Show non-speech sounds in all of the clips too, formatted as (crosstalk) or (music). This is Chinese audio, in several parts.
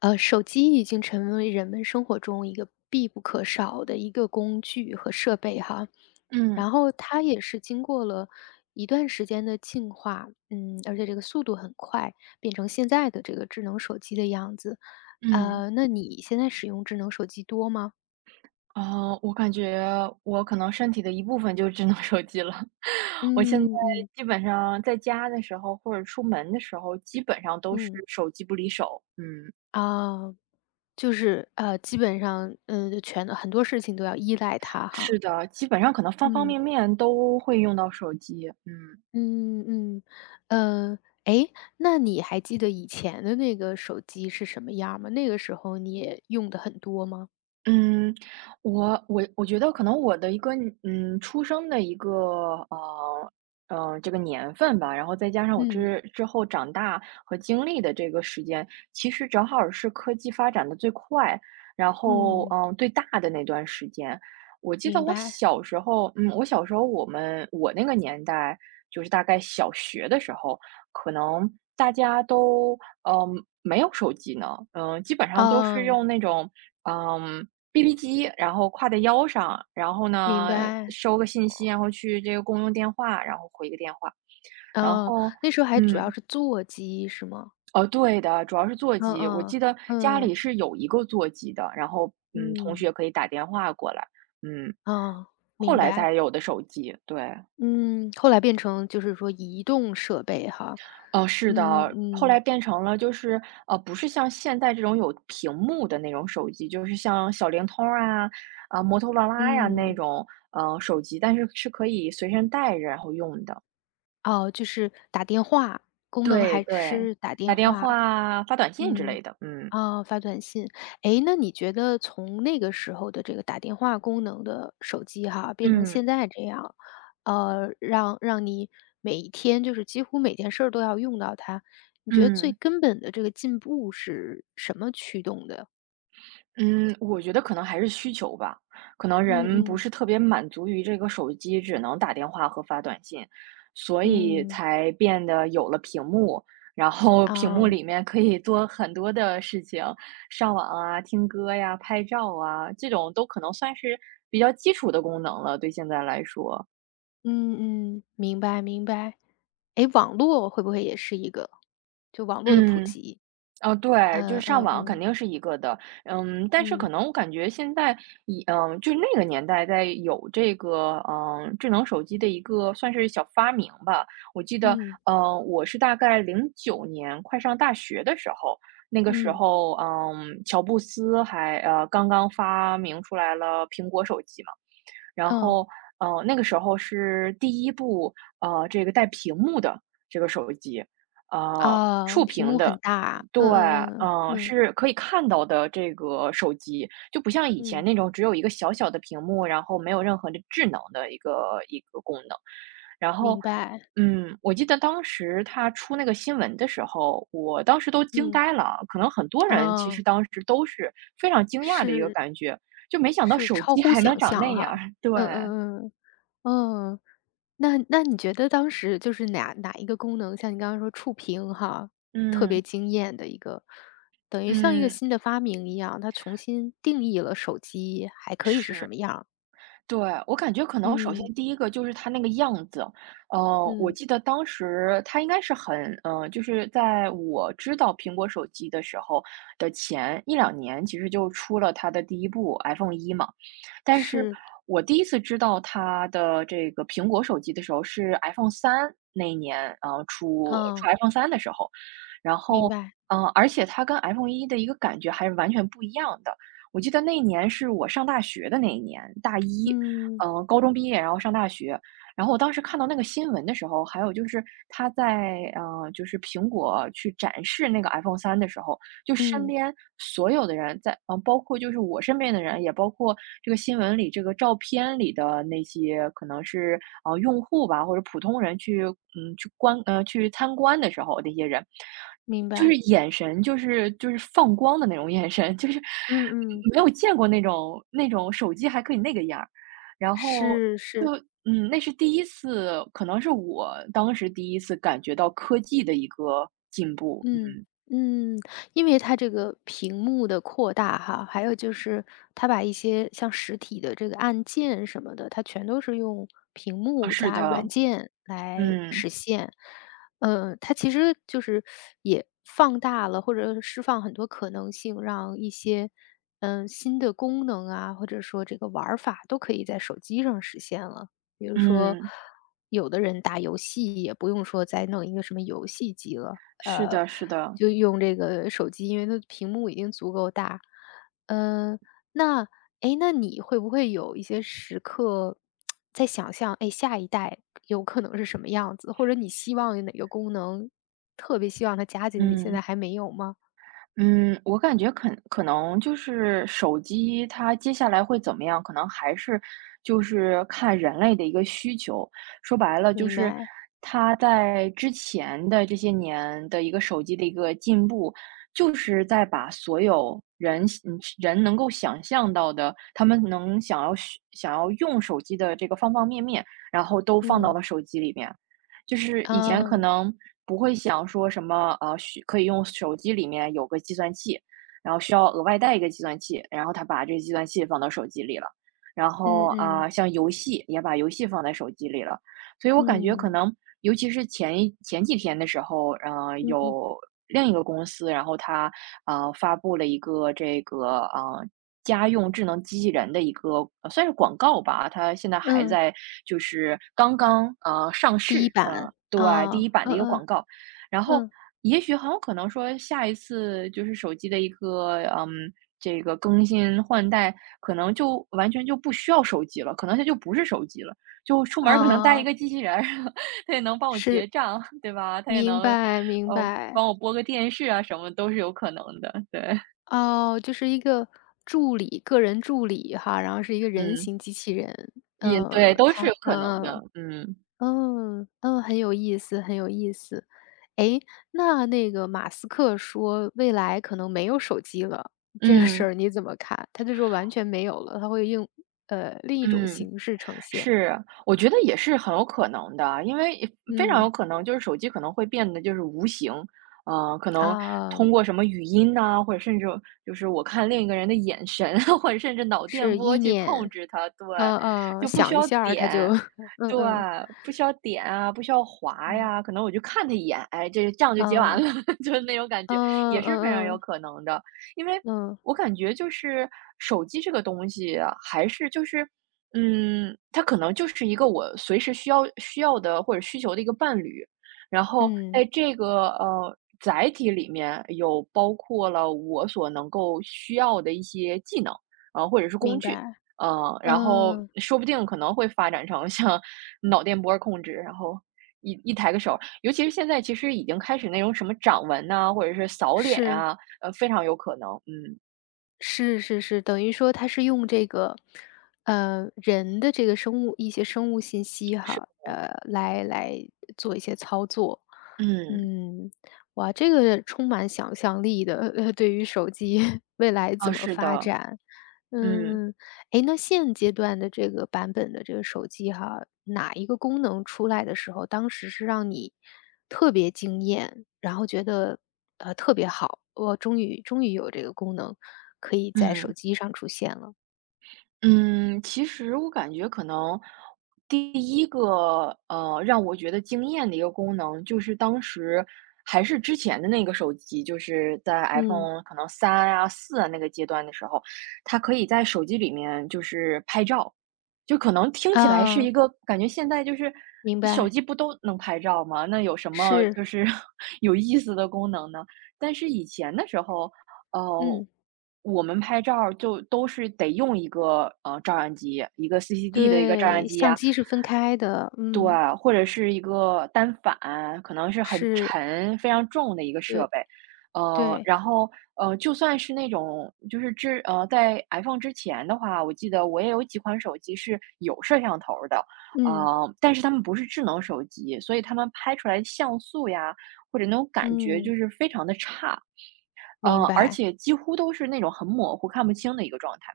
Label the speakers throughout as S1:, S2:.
S1: 手机已经成为人们生活中一个必不可少的一个工具和设备哈，
S2: 嗯。
S1: 然后它也是经过了一段时间的进化，而且这个速度很快，变成现在的这个智能手机的样子。
S2: 嗯。
S1: 那你现在使用智能手机多吗？
S2: 哦，我感觉我可能身体的一部分就智能手机了。(laughs) 我现在
S1: 嗯嗯
S2: 基本上在家的时候，或者出门的时候，基本上都是
S1: 嗯，
S2: 手机不离手。嗯，
S1: 啊，就是基本上，全很多事情都要依赖它
S2: 是
S1: 哈。
S2: 的，基本上可能方方
S1: 嗯。
S2: 面面都会用到手机。嗯。
S1: 嗯嗯，呃，诶，那你还记得以前的那个手机是什么样儿吗？那个时候你也用的很多吗？
S2: 嗯，我觉得可能我的一个出生的一个呃这个年份吧，然后再加上我
S1: 嗯
S2: 之后长大和经历的这个时间，其实正好是科技发展的最快，然后
S1: 嗯，
S2: 最大的那段时间。我记得
S1: 明
S2: 我
S1: 白，
S2: 小时候，我小时候我那个年代就是大概小学的时候，可能大家都没有手机呢，基本上都是
S1: 哦，
S2: 用那种。嗯，BB 机，然后挎在腰上，然后
S1: 明
S2: 呢，
S1: 白，
S2: 收个信息，然后去这个公用电话，然后回个电话，然
S1: 哦，
S2: 后
S1: 那时候还主要
S2: 嗯，
S1: 是座机是吗？
S2: 哦，对的，主要是座
S1: 嗯
S2: 机。我
S1: 嗯
S2: 记得家
S1: 嗯
S2: 里是有一个座机的，然后同学
S1: 嗯，
S2: 可以打电话过来，嗯，
S1: 啊，
S2: 后
S1: 明
S2: 来才
S1: 白，
S2: 有的手机，对。
S1: 嗯，后来变成就是说移动设备哈，
S2: 哦，是
S1: 嗯
S2: 的，后来
S1: 嗯
S2: 变成了就是，不是像现在这种有屏幕的那种手机，就是像小灵通啊，啊，摩托罗拉呀那
S1: 嗯。
S2: 种，手机，但是是可以随身带着然后用的。
S1: 哦，就是打电话，功能
S2: 对
S1: 还
S2: 对，
S1: 是打
S2: 打
S1: 电
S2: 电
S1: 话。
S2: 话、发短信之
S1: 嗯，
S2: 类的。嗯。
S1: 啊，发短信。诶，那你觉得从那个时候的这个打电话功能的手机哈，变成
S2: 嗯。
S1: 现在这样，让你每一天就是几乎每件事儿都要用到它，你觉得最
S2: 嗯。
S1: 根本的这个进步是什么驱动的？
S2: 嗯，我觉得可能还是需求吧，可能
S1: 嗯
S2: 人不
S1: 嗯，
S2: 是特别满足于这个手机只能打电话和发短信，所以
S1: 嗯，
S2: 才变得有了屏幕，然后屏幕
S1: 啊。
S2: 里面可以做很多的事情，上网啊、听歌呀、拍照啊，这种都可能算是比较基础的功能了，对现在来说。
S1: 嗯嗯，明白明白。诶，网络会不会也是一个就网络的普
S2: 嗯。
S1: 及，
S2: 哦，对，就
S1: 嗯
S2: 是上
S1: 嗯
S2: 网肯
S1: 嗯，
S2: 定是一个的，但是可
S1: 嗯，
S2: 能我感觉现在以，就那个年代在有这个，智能手机的一个算是小发明吧。我记得，
S1: 嗯，
S2: 我是大概09年快上大学的时候，那个时
S1: 嗯，
S2: 候，乔布斯还，刚刚发明出来了苹果手机嘛。然
S1: 嗯，
S2: 后，那个时候是第一部，这个带屏幕的这个手机，
S1: 啊，
S2: 触
S1: 屏
S2: 屏
S1: 幕很
S2: 的，
S1: 大，
S2: 对，
S1: 嗯嗯嗯嗯嗯嗯嗯啊屏幕很大嗯嗯嗯嗯
S2: 是可以看到的这个手机，就不像以前
S1: 嗯
S2: 那种只有一个小小的屏幕，然后没有任何的智能的一个功能。然后，
S1: 明白，
S2: 我记得当时他出那个新闻的时候，我当时都惊
S1: 嗯，
S2: 呆了啊，可能很多人其实
S1: 啊，
S2: 当时都是非常惊讶的一个
S1: 是
S2: 感觉，就没想到
S1: 是
S2: 手
S1: 超
S2: 机
S1: 乎
S2: 还能
S1: 想
S2: 长
S1: 象
S2: 那样儿，
S1: 哈，
S2: (laughs) 对。
S1: 嗯嗯嗯，嗯。那你觉得当时就是哪一个功能，像你刚刚说触屏哈，特别
S2: 嗯。
S1: 惊艳的一个，等于像一个
S2: 嗯。
S1: 新的发明一样，它重新定义了手机还可以是
S2: 是。
S1: 什么样儿。
S2: 对。我感觉可能首先
S1: 嗯，
S2: 第一个就是它那个样子，我
S1: 嗯，
S2: 记得当时它应该是很，就是在我知道苹果手机的时候的前一两年，其实就出了它的第一部 iPhone 一嘛。但是
S1: 是，
S2: 我第一次知道它的这个苹果手机的时候是 iPhone 三那一年，出
S1: 哦，
S2: iPhone 三的时候，然
S1: 明
S2: 后，
S1: 白，
S2: 而且它跟 iPhone 一的一个感觉还是完全不一样的。我记得那一年是我上大学的那一年，大一，
S1: 嗯，
S2: 高中毕业，然后上大学。然后我当时看到那个新闻的时候，还有就是他在，就是苹果去展示那个 iPhone 三的时候，就身
S1: 嗯，
S2: 边所有的人在，包括就是我身边的人，也包括这个新闻里这个照片里的那些可能是用户吧，或者普通人去去去参观的时候那些人，
S1: 明
S2: 就是
S1: 白，
S2: 眼神就是放光的那种眼神，就是
S1: 嗯嗯是啊，明白嗯嗯明白嗯嗯
S2: 没有见过那种手机还可以那个样儿，然后
S1: 是
S2: 就
S1: 是。
S2: 那是第一次，可能是我当时第一次感觉到科技的一个进步。嗯。
S1: 嗯嗯，因为它这个屏幕的扩大哈，还有就是它把一些像实体的这个按键什么的，它全都是用屏
S2: 啊，
S1: 幕
S2: 是
S1: 加软
S2: 的。
S1: 件来
S2: 嗯。
S1: 实现。它其实就是也放大了或者释放很多可能性，让一些新的功能啊，或者说这个玩儿法都可以在手机上实现了。比如说，
S2: 嗯。
S1: 有的人打游戏也不用说再弄一个什么游戏机了，
S2: 是的，是的。
S1: 就用这个手机，因为它屏幕已经足够大。嗯，那哎诶，那你会不会有一些时刻在想象，哎，下一代有可能是什么样子，或者你希望有哪个功能，特别希望它加进去，现
S2: 嗯，
S1: 在还没有吗？
S2: 嗯，我感觉可能就是手机它接下来会怎么样，可能还是就是看人类的一个需求。说白了就
S1: 明
S2: 是
S1: 白，
S2: 它在之前的这些年的一个手机的一个进步，就是在把所有人人能够想象到的，他们能想要用手机的这个方方面面，然后都放到
S1: 嗯，
S2: 了手机里面。就是以前
S1: 啊，
S2: 可能不会想说什么，可以用手机里面有个计算器，然后需要额外带一个计算器，然后他把这个计算器放到手机里了。然后
S1: 嗯嗯
S2: 啊，像游戏也把游戏放在手机里了。所以我感觉可
S1: 嗯
S2: 能尤其是前几天的时候，
S1: 嗯嗯，
S2: 有另一个公司，然后他发布了一个这个，家用智能机器人的一个算是广告吧，它现在还
S1: 嗯，
S2: 在就是刚刚，上
S1: 第一
S2: 市，
S1: 版
S2: 对，第
S1: 啊，
S2: 一版的
S1: 嗯
S2: 一个
S1: 嗯
S2: 广告。然后
S1: 嗯。
S2: 也许很有可能说下一次就是手机的一个，这个更新换代，可能就完全就不需要手机了，可能它就不是手机了，就出门儿可能带一
S1: 啊，
S2: 个机器人儿，(laughs) 它也能帮我结
S1: 是，
S2: 账，对吧？它也
S1: 明
S2: 能，
S1: 白明白。
S2: 帮我播个电视啊，什么都是有可能的，对。
S1: 哦，就是一个助理个人助理哈，然后是一个人
S2: 嗯。
S1: 形机器人。
S2: 也对，都是
S1: 他，
S2: 有可能
S1: 嗯
S2: 的。
S1: 嗯，
S2: 嗯。
S1: 嗯，很有意思很有意思。诶，那那个马斯克说未来可能没有手机了，这个事
S2: 嗯。
S1: 儿你怎么看？他就说完全没有了，他会用，另一种
S2: 嗯。
S1: 形式呈现。
S2: 是，我觉得也是很有可能的，因为非常有
S1: 嗯，
S2: 可能就是手机可能会变得就是无形，可能
S1: 啊，
S2: 通过什么语音呐、或者甚至就是我看另一个人的眼神，(laughs) 或者甚至脑电
S1: 是
S2: 波
S1: 意
S2: 去控
S1: 念，
S2: 制它，对，
S1: 嗯嗯，
S2: 就不需
S1: 想一
S2: 要
S1: 下儿他就
S2: 点，
S1: (laughs) 嗯
S2: 对，
S1: 嗯，
S2: 不需要点啊，不需要滑
S1: 嗯。
S2: 呀，可能我就看他一眼，哎，这样就结完
S1: 嗯，
S2: 了，(laughs) 就是那种感觉，也
S1: 嗯
S2: 是
S1: 嗯
S2: 非常有
S1: 嗯，
S2: 可能的，因为
S1: 嗯，
S2: 我感觉就是手机这个东西啊还是就是。嗯，它可能就是一个我随时需要的或者需求的一个伴侣，然后
S1: 嗯，
S2: 在这个载体里面有包括了我所能够需要的一些技能，或者是工
S1: 明
S2: 具，
S1: 白。
S2: 然后
S1: 嗯，
S2: 说不定可能会发展成 (laughs) 像脑电波控制，然后一抬个手，尤其是现在其实已经开始那种什么掌纹呐、或者是扫脸
S1: 是，
S2: 啊，非常有可能。嗯。
S1: 是是是，等于说它是用这个，人的这个生物一些生物信息
S2: 是。
S1: 哈，来做一些操作。
S2: 嗯。
S1: 嗯，哇，这个充满想象力的，(laughs) 对于手机 (laughs) 未来
S2: 啊，
S1: 怎么
S2: 是
S1: 发
S2: 的。
S1: 展。
S2: 嗯
S1: 嗯嗯，诶，那现阶段的这个版本的这个手机哈，哪一个功能出来的时候，当时是让你特别惊艳，然后觉得，特别好，我终于终于有这个功能可以在
S2: 嗯。
S1: 手机上出现了。
S2: 嗯，其实我感觉可能第一个，让我觉得惊艳的一个功能，就是当时还是之前的那个手机，就是在
S1: 嗯，
S2: iPhone 可能三啊、四啊那个阶段的时候，它可以在手机里面就是拍照。就可能听起来是
S1: 啊，
S2: 一个感觉现在就是
S1: 明
S2: 手
S1: 白，
S2: 机不都能拍照吗？那有什么
S1: 是，
S2: 就是 (laughs) 有意思的功能呢？但是以前的时候，呃，
S1: 嗯，
S2: 我们拍照儿就都是得用一个，照相机，一个 CCD 的一个照相
S1: 对，
S2: 机
S1: 相
S2: 呀，
S1: 机是分开的，
S2: 对，
S1: 嗯，
S2: 或者是一个单反，可能是很
S1: 是，
S2: 沉、非常重的一个设
S1: 对
S2: 备。
S1: 对，
S2: 然后，就算是那种就是在 iPhone 之前的话，我记得我也有几款手机是有摄像头儿的，
S1: 嗯
S2: 但是它们不是智能手机，所以它们拍出来像素呀，或者那种感觉就
S1: 嗯，
S2: 是非常的差。嗯，
S1: 明
S2: 而
S1: 白，
S2: 且几乎都是那种很模糊、看不清的一个状态。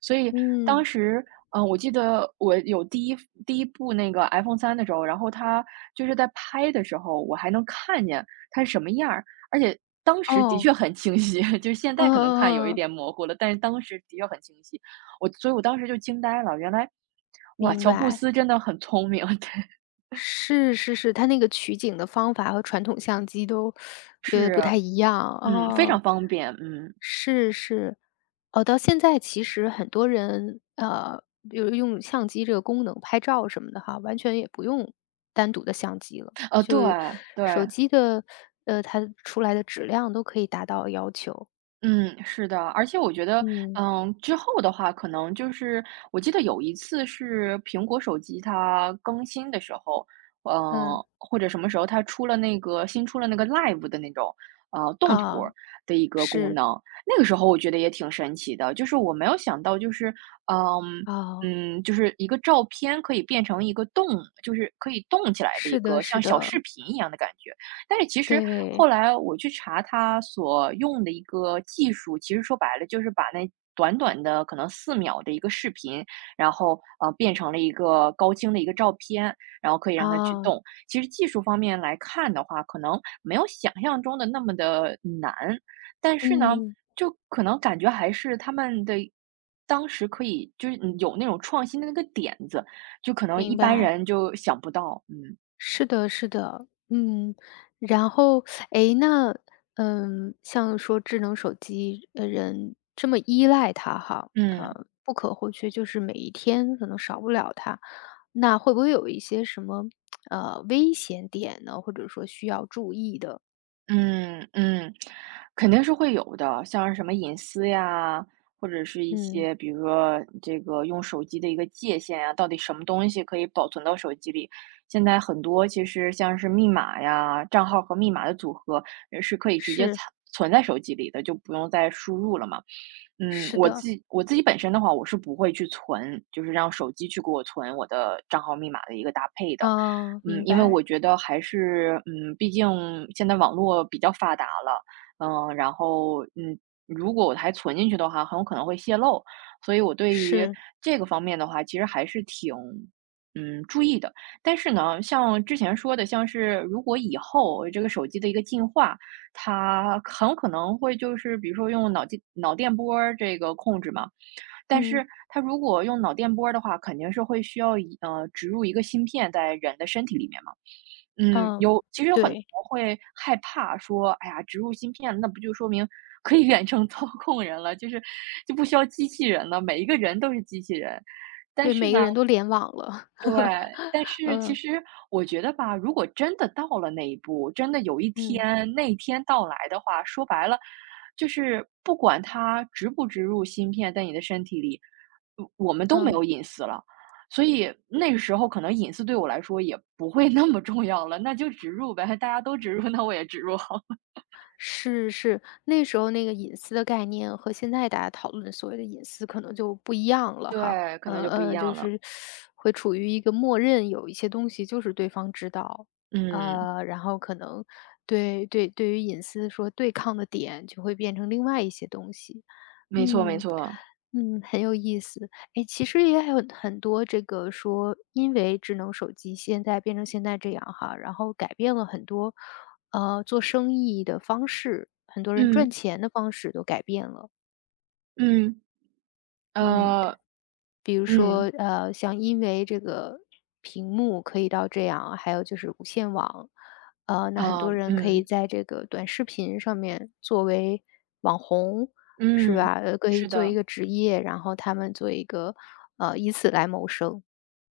S2: 所以当
S1: 嗯，
S2: 时，我记得我有第一部那个 iPhone 3的时候，然后它就是在拍的时候，我还能看见它是什么样儿，而且当时的
S1: 哦，
S2: 确很清晰，(laughs) 就是现
S1: 嗯
S2: 在可能看有一
S1: 嗯嗯，
S2: 点模糊了，但是当时的确很清晰。所以我当时就惊呆了，原来，哇，
S1: 明
S2: 乔布
S1: 白。
S2: 斯真的很聪明，(laughs) 对，
S1: 是是是，它那个取景的方法和传统相机都，也
S2: 是，
S1: 不太一样，
S2: 非
S1: 哦。
S2: 常方便，
S1: 是是，哦，到现在其实很多人，比如用相机这个功能拍照什么的哈，完全也不用单独的相机了，就
S2: 对对。
S1: 手机的，它出来的质量都可以达到要求。
S2: 嗯，是的，而且我觉得，
S1: 嗯，
S2: 之后的话，可能就是我记得有一次是苹果手机它更新的时候，
S1: 嗯，
S2: 嗯，或者什么时候它出了那个新出了那个 Live 的那种，动图
S1: 啊，
S2: 儿的一个功
S1: 是，
S2: 能，那个时候我觉得也挺神奇的，就是我没有想到，就是嗯
S1: 啊，
S2: 就是一个照片可以变成一个动，就是可以动起来的一
S1: 是的
S2: 个
S1: 是
S2: 像小视
S1: 的，
S2: 频一样的感觉。但是其实后
S1: 对，
S2: 来我去查他所用的一个技术，其实说白了就是把那短短的可能4秒的一个视频，然后，变成了一个高清的一个照片，然后可以让他去
S1: 啊，
S2: 动。其实技术方面来看的话，可能没有想象中的那么的难，但是呢，
S1: 嗯，
S2: 就可能感觉还是他们的当时可以就是有那种创新的那个点子，就可能一
S1: 明
S2: 般
S1: 白。
S2: 人就想不到，嗯。
S1: 是的，是的，嗯，然后，诶，那，像说智能手机，人这么依赖它哈，
S2: 嗯。
S1: 不可或缺，就是每一天可能少不了它，那会不会有一些什么，危险点呢？或者说需要注意的？
S2: 嗯嗯，肯定是会有的，像是什么隐私呀，或者是一
S1: 嗯，
S2: 些，比如说这个用手机的一个界限呀，到底什么东西可以保存到手机里？现在很多其实像是密码呀、账号和密码的组合是可以直接存
S1: 是，
S2: 存在手机里的，就不用再输入了嘛。
S1: 是
S2: 我自
S1: 的，
S2: 己我自己本身的话，我是不会去存，就是让手机去给我存我的账号密码的一个搭配的。
S1: 啊，明
S2: 因为我
S1: 白，
S2: 觉得还是，毕竟现在网络比较发达了，然后，如果我还存进去的话，很有可能会泄露，所以我对于
S1: 是，
S2: 这个方面的话，其实还是挺，注意的。但是呢，像之前说的，像是如果以后这个手机的一个进化，它很有可能会就是比如说用脑机脑电波儿这个控制嘛，但
S1: 嗯，
S2: 是它如果用脑电波的话，肯定是会需要植入一个芯片在人的身体里面嘛。嗯，
S1: 嗯，
S2: 有其实有很多
S1: 对，
S2: 人会害怕说，哎呀，植入芯片，那不就说明可以远程 (laughs) 操控人了，就不需要机器人了，每一个人都是机器人。但
S1: 对，
S2: 是
S1: 每
S2: 呢，
S1: 个人都联网了，(laughs)
S2: 但是其
S1: 嗯，
S2: 实我觉得吧，如果真的到了那一步，真的有一
S1: 嗯，
S2: 天那一天到来的话，说白了，就是不管它植不植入芯片在你的身体里，我们都没
S1: 嗯。
S2: 有隐私了。所以那个时候可能隐私对我来说也不会那么重要了，那就植入呗，大家都植入，那我也植入好了。
S1: 是是，那时候那个隐私的概念和现在大家讨论所谓的隐私可能就不一样了哈。
S2: 对，可能就不一
S1: 就
S2: 样了。
S1: 是会处于一个默认，有一些东西就是对方知道，
S2: 嗯，
S1: 然后可能对于隐私说对抗的点就会变成另外一些东西。
S2: 没错没
S1: 嗯
S2: 错。
S1: 嗯，很有意思。哎，其实也还有很多这个说，因为智能手机现在变成现在这样哈，然后改变了很多做生意的方式，很多人赚
S2: 嗯
S1: 钱的方式都改变了。
S2: 嗯，
S1: 嗯，
S2: 呃，
S1: 比如
S2: 嗯
S1: 说，像因为这个屏幕可以到这样，还有就是无线网，那很
S2: 啊，
S1: 多人可以
S2: 嗯
S1: 在这个短视频上面作为网红，是
S2: 嗯，
S1: 吧？可以
S2: 是
S1: 做一
S2: 的。
S1: 个职业，然后他们做一个，以此来谋生。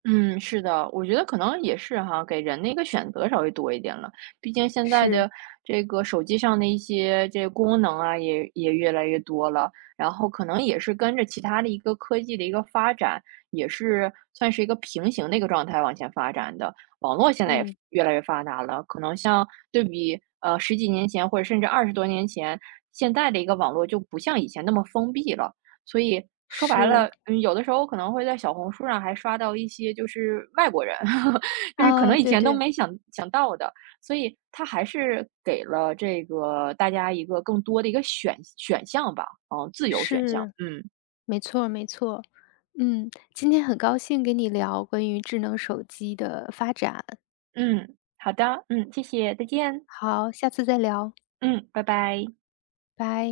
S2: 嗯，是的，我觉得可能也是哈，给人的一个选择稍微多一点了。毕竟现在
S1: 是，
S2: 的这个手机上的一些这个功能啊，也越来越多了。然后可能也是跟着其他的一个科技的一个发展，也是算是一个平行的一个状态往前发展的。网络现在也
S1: 嗯，
S2: 越来越发达了，可能像对比十几年前或者甚至二十多年前，现在的一个网络就不像以前那么封闭了。所以说白了，
S1: 是，
S2: 有的时候我可能会在小红书上还刷到一些就是外国人，(laughs) 就是可
S1: 啊，
S2: 能以
S1: 对
S2: 前都
S1: 对。
S2: 没想到的，所以它还是给了这个大家一个更多的一个选项吧，自由选项。
S1: 是，
S2: 嗯。
S1: 没错没错，今天很高兴跟你聊关于智能手机的发展，
S2: 嗯，好的，谢谢，再见，
S1: 好，下次再聊，
S2: 嗯，拜拜。
S1: 拜。